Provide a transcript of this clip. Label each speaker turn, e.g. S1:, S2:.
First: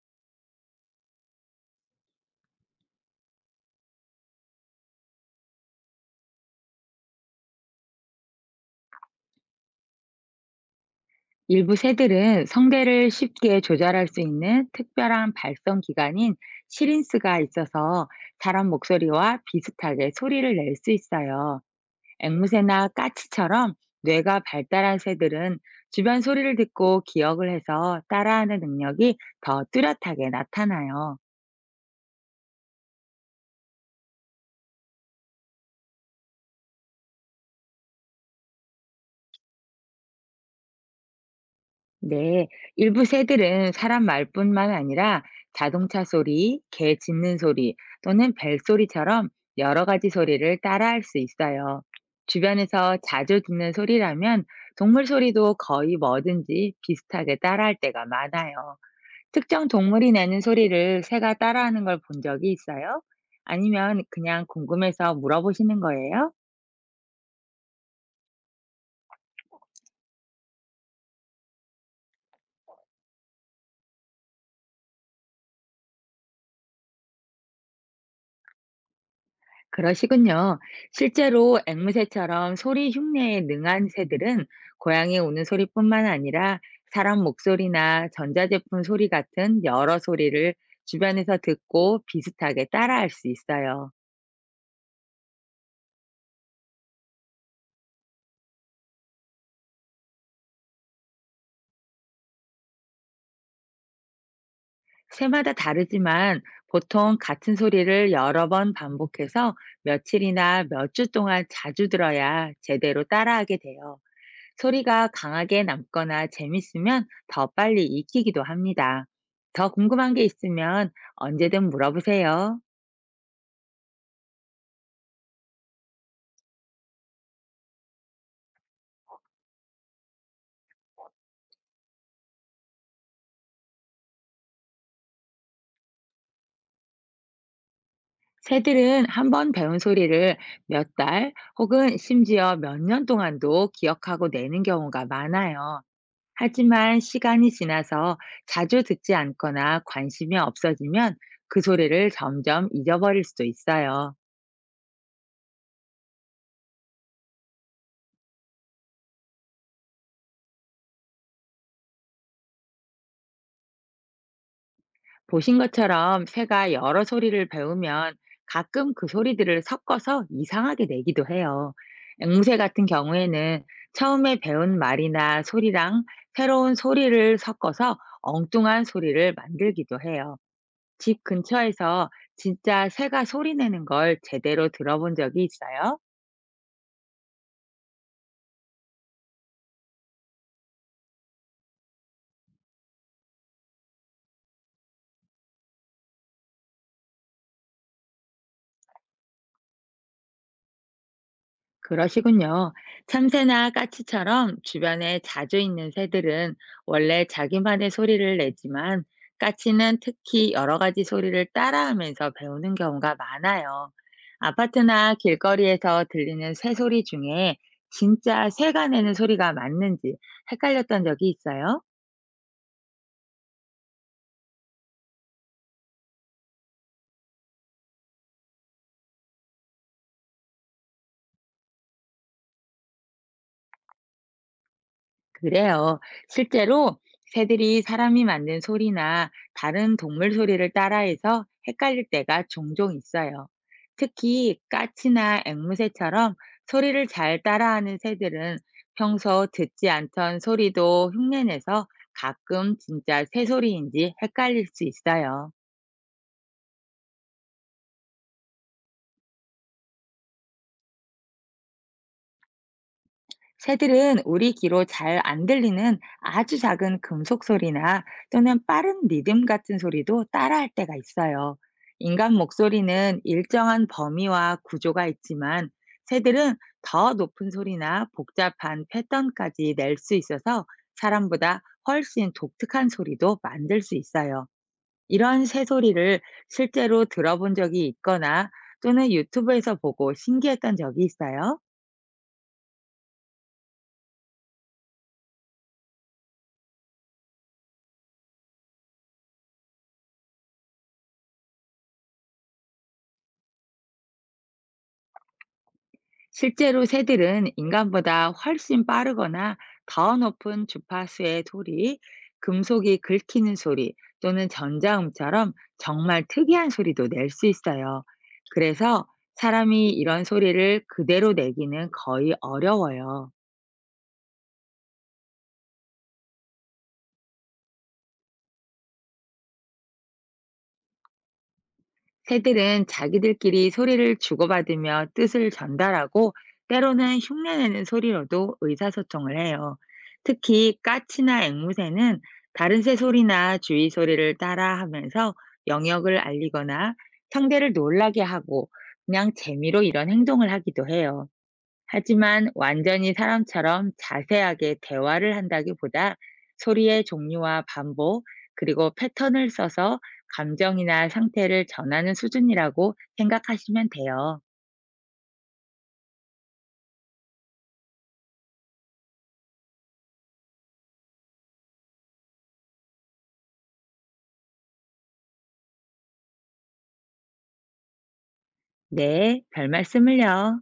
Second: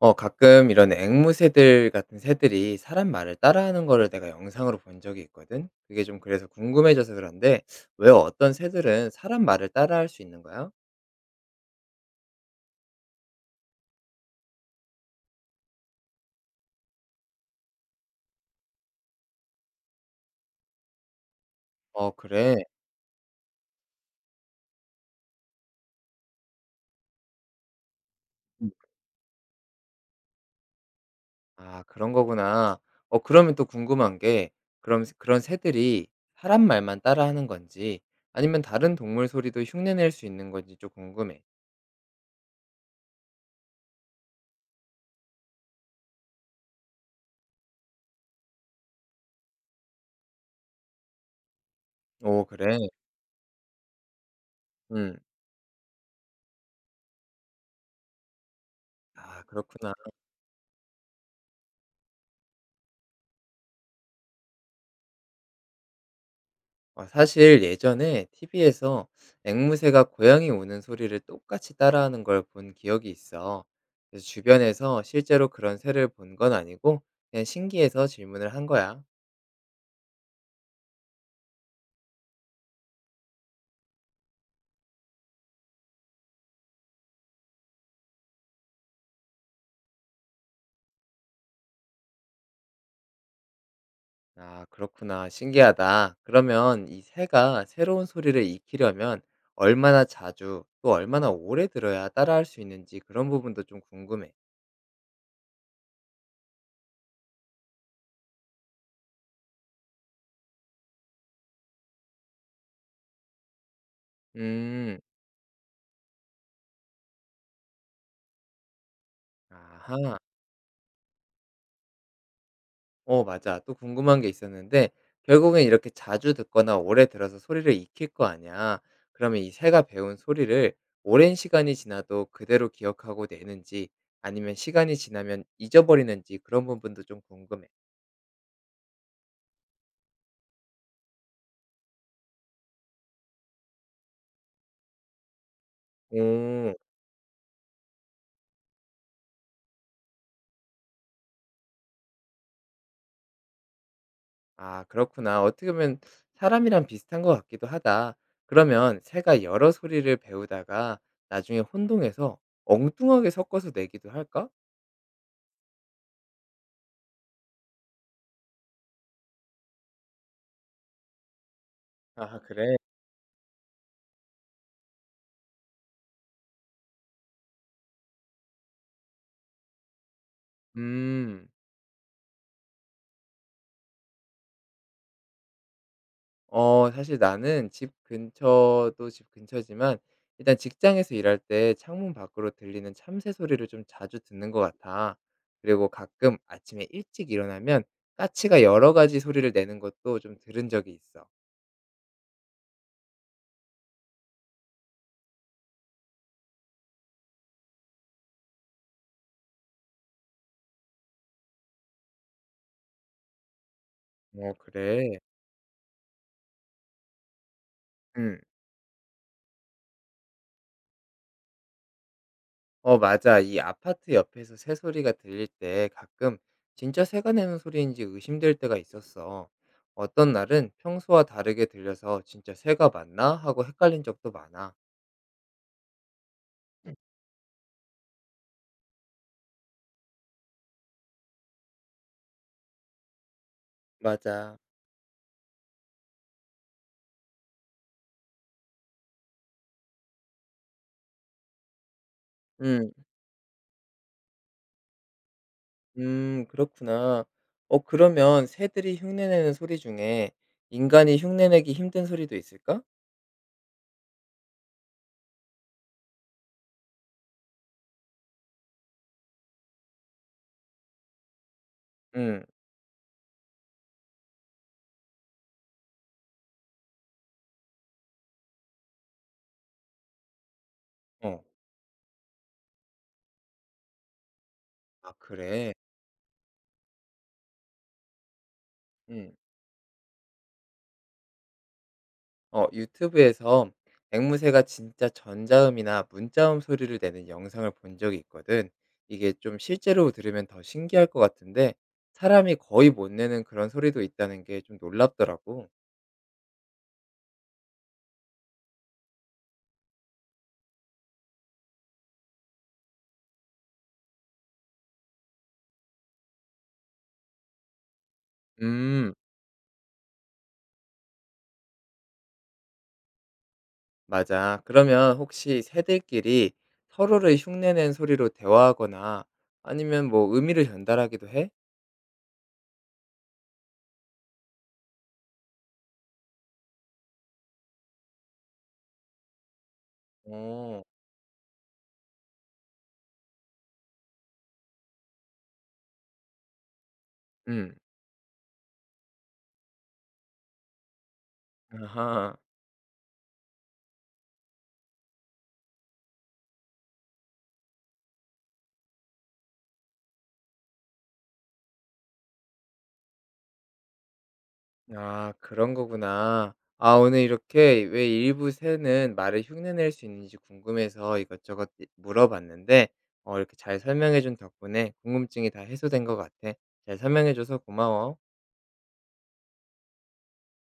S1: 가끔 이런 앵무새들 같은 새들이 사람 말을 따라하는 거를 내가 영상으로 본 적이 있거든. 그게 좀 그래서 궁금해져서 그런데 왜 어떤 새들은 사람 말을 따라할 수 있는 거야?
S2: 일부 새들은 성대를 쉽게 조절할 수 있는 특별한 발성 기관인 시린스가 있어서 사람 목소리와 비슷하게 소리를 낼 수 있어요.
S1: 그래.
S2: 앵무새나 까치처럼 뇌가 발달한 새들은 주변 소리를 듣고 기억을 해서 따라하는
S1: 음.
S2: 능력이 더 뚜렷하게 나타나요.
S1: 아 그런 거구나. 그러면 또 궁금한 게 그럼 그런 새들이 사람 말만 따라하는 건지 아니면 다른 동물 소리도 흉내낼 수 있는 건지 좀 궁금해.
S2: 네, 일부 새들은 사람 말뿐만 아니라 자동차 소리, 개 짖는 소리 또는 벨소리처럼 여러 가지 소리를 따라할 수 있어요.
S1: 오 그래.
S2: 주변에서 자주 듣는 소리라면 동물
S1: 음.
S2: 소리도 거의 뭐든지 비슷하게 따라할 때가 많아요.
S1: 아
S2: 특정
S1: 그렇구나.
S2: 동물이 내는 소리를 새가 따라하는 걸 본 적이 있어요? 아니면 그냥 궁금해서 물어보시는 거예요?
S1: 아 사실 예전에 TV에서 앵무새가 고양이 우는 소리를 똑같이 따라하는 걸 본 기억이 있어. 그래서 주변에서 실제로 그런 새를 본 건 아니고 그냥 신기해서 질문을 한 거야.
S2: 그러시군요. 실제로 앵무새처럼 소리 흉내에 능한 새들은 고양이 우는 소리뿐만 아니라 사람 목소리나 전자제품 소리 같은 여러 소리를 주변에서 듣고 비슷하게 따라할 수 있어요.
S1: 아, 그렇구나. 신기하다. 그러면 이 새가 새로운 소리를 익히려면 얼마나 자주 또 얼마나 오래 들어야 따라할 수 있는지 그런 부분도 좀 궁금해.
S2: 새마다 다르지만 보통 같은 소리를 여러 번 반복해서 며칠이나 몇 주 동안 자주 들어야 제대로 따라하게 돼요.
S1: 음,
S2: 소리가 강하게 남거나 재밌으면 더 빨리 익히기도 합니다. 더 궁금한
S1: 아하.
S2: 게 있으면 언제든 물어보세요.
S1: 맞아. 또 궁금한 게 있었는데 결국엔 이렇게 자주 듣거나 오래 들어서 소리를 익힐 거 아니야. 그러면 이 새가 배운 소리를 오랜 시간이 지나도 그대로 기억하고 내는지 아니면 시간이 지나면 잊어버리는지 그런 부분도 좀 궁금해.
S2: 새들은 한번 배운 소리를 몇 달 혹은 심지어 몇 년 동안도 기억하고 내는 경우가 많아요.
S1: 오.
S2: 하지만 시간이 지나서 자주 듣지 않거나 관심이 없어지면 그 소리를 점점 잊어버릴 수도 있어요.
S1: 아 그렇구나. 어떻게 보면 사람이랑 비슷한 것 같기도 하다. 그러면 새가 여러 소리를 배우다가 나중에 혼동해서 엉뚱하게 섞어서 내기도 할까?
S2: 보신 것처럼 새가 여러 소리를 배우면 가끔 그 소리들을 섞어서 이상하게 내기도 해요.
S1: 아
S2: 앵무새
S1: 그래.
S2: 같은 경우에는 처음에 배운 말이나 소리랑 새로운 소리를 섞어서 엉뚱한 소리를 만들기도 해요. 집
S1: 음.
S2: 근처에서 진짜 새가 소리 내는 걸 제대로 들어본 적이 있어요?
S1: 사실 나는 집 근처도 집 근처지만 일단 직장에서 일할 때 창문 밖으로 들리는 참새 소리를 좀 자주 듣는 것 같아. 그리고 가끔 아침에 일찍 일어나면 까치가 여러 가지 소리를 내는 것도 좀 들은 적이 있어.
S2: 그러시군요. 참새나 까치처럼 주변에 자주 있는 새들은 원래 자기만의 소리를 내지만 까치는 특히 여러 가지 소리를 따라하면서 배우는 경우가 많아요. 아파트나
S1: 그래.
S2: 길거리에서 들리는 새 소리 중에
S1: 음.
S2: 진짜 새가 내는 소리가 맞는지 헷갈렸던 적이 있어요?
S1: 맞아. 이 아파트 옆에서 새 소리가 들릴 때 가끔 진짜 새가 내는 소리인지 의심될 때가 있었어. 어떤 날은 평소와 다르게 들려서 진짜 새가 맞나 하고 헷갈린 적도 많아.
S2: 그래요. 실제로 새들이 사람이 만든 소리나 다른 동물 소리를 따라해서 헷갈릴 때가 종종 있어요.
S1: 맞아.
S2: 특히 까치나 앵무새처럼 소리를 잘 따라하는 새들은 평소 듣지 않던 소리도 흉내내서 가끔
S1: 음.
S2: 진짜 새 소리인지 헷갈릴 수 있어요.
S1: 그렇구나. 그러면 새들이 흉내내는 소리 중에 인간이 흉내내기 힘든 소리도 있을까?
S2: 새들은 우리 귀로 잘 안 들리는 아주 작은 금속 소리나 또는 빠른 리듬 같은 소리도 따라할 때가 있어요. 인간
S1: 음.
S2: 목소리는 일정한 범위와 구조가 있지만 새들은 더 높은 소리나 복잡한 패턴까지 낼 수 있어서
S1: 어.
S2: 사람보다 훨씬 독특한 소리도 만들 수 있어요.
S1: 아
S2: 이런 새
S1: 그래?
S2: 소리를 실제로 들어본 적이 있거나 또는
S1: 음.
S2: 유튜브에서 보고 신기했던 적이 있어요?
S1: 유튜브에서 앵무새가 진짜 전자음이나 문자음 소리를 내는 영상을 본 적이 있거든. 이게 좀 실제로 들으면 더 신기할 것 같은데 사람이 거의 못 내는 그런 소리도 있다는 게 좀 놀랍더라고.
S2: 실제로 새들은 인간보다 훨씬 빠르거나 더 높은 주파수의 소리, 금속이 긁히는 소리 또는 전자음처럼 정말 특이한 소리도 낼 수 있어요. 그래서
S1: 음.
S2: 사람이 이런 소리를 그대로 내기는 거의 어려워요.
S1: 맞아. 그러면 혹시 새들끼리 서로를 흉내낸 소리로 대화하거나 아니면 뭐 의미를 전달하기도 해?
S2: 새들은 자기들끼리 소리를 주고받으며 뜻을 전달하고 때로는 흉내내는 소리로도 의사소통을 해요. 특히
S1: 어.
S2: 까치나 앵무새는 다른 새 소리나 주위 소리를 따라하면서 영역을 알리거나 상대를
S1: 음.
S2: 놀라게 하고 그냥 재미로 이런 행동을 하기도 해요.
S1: 아하.
S2: 하지만 완전히 사람처럼 자세하게 대화를 한다기보다 소리의 종류와 반복, 그리고 패턴을 써서 감정이나 상태를 전하는 수준이라고 생각하시면 돼요.
S1: 아, 그런 거구나. 아, 오늘 이렇게 왜 일부 새는 말을 흉내낼 수 있는지 궁금해서 이것저것 물어봤는데, 어, 이렇게 잘 설명해준 덕분에 궁금증이 다 해소된 것 같아. 잘 설명해줘서 고마워.
S2: 네, 별 말씀을요.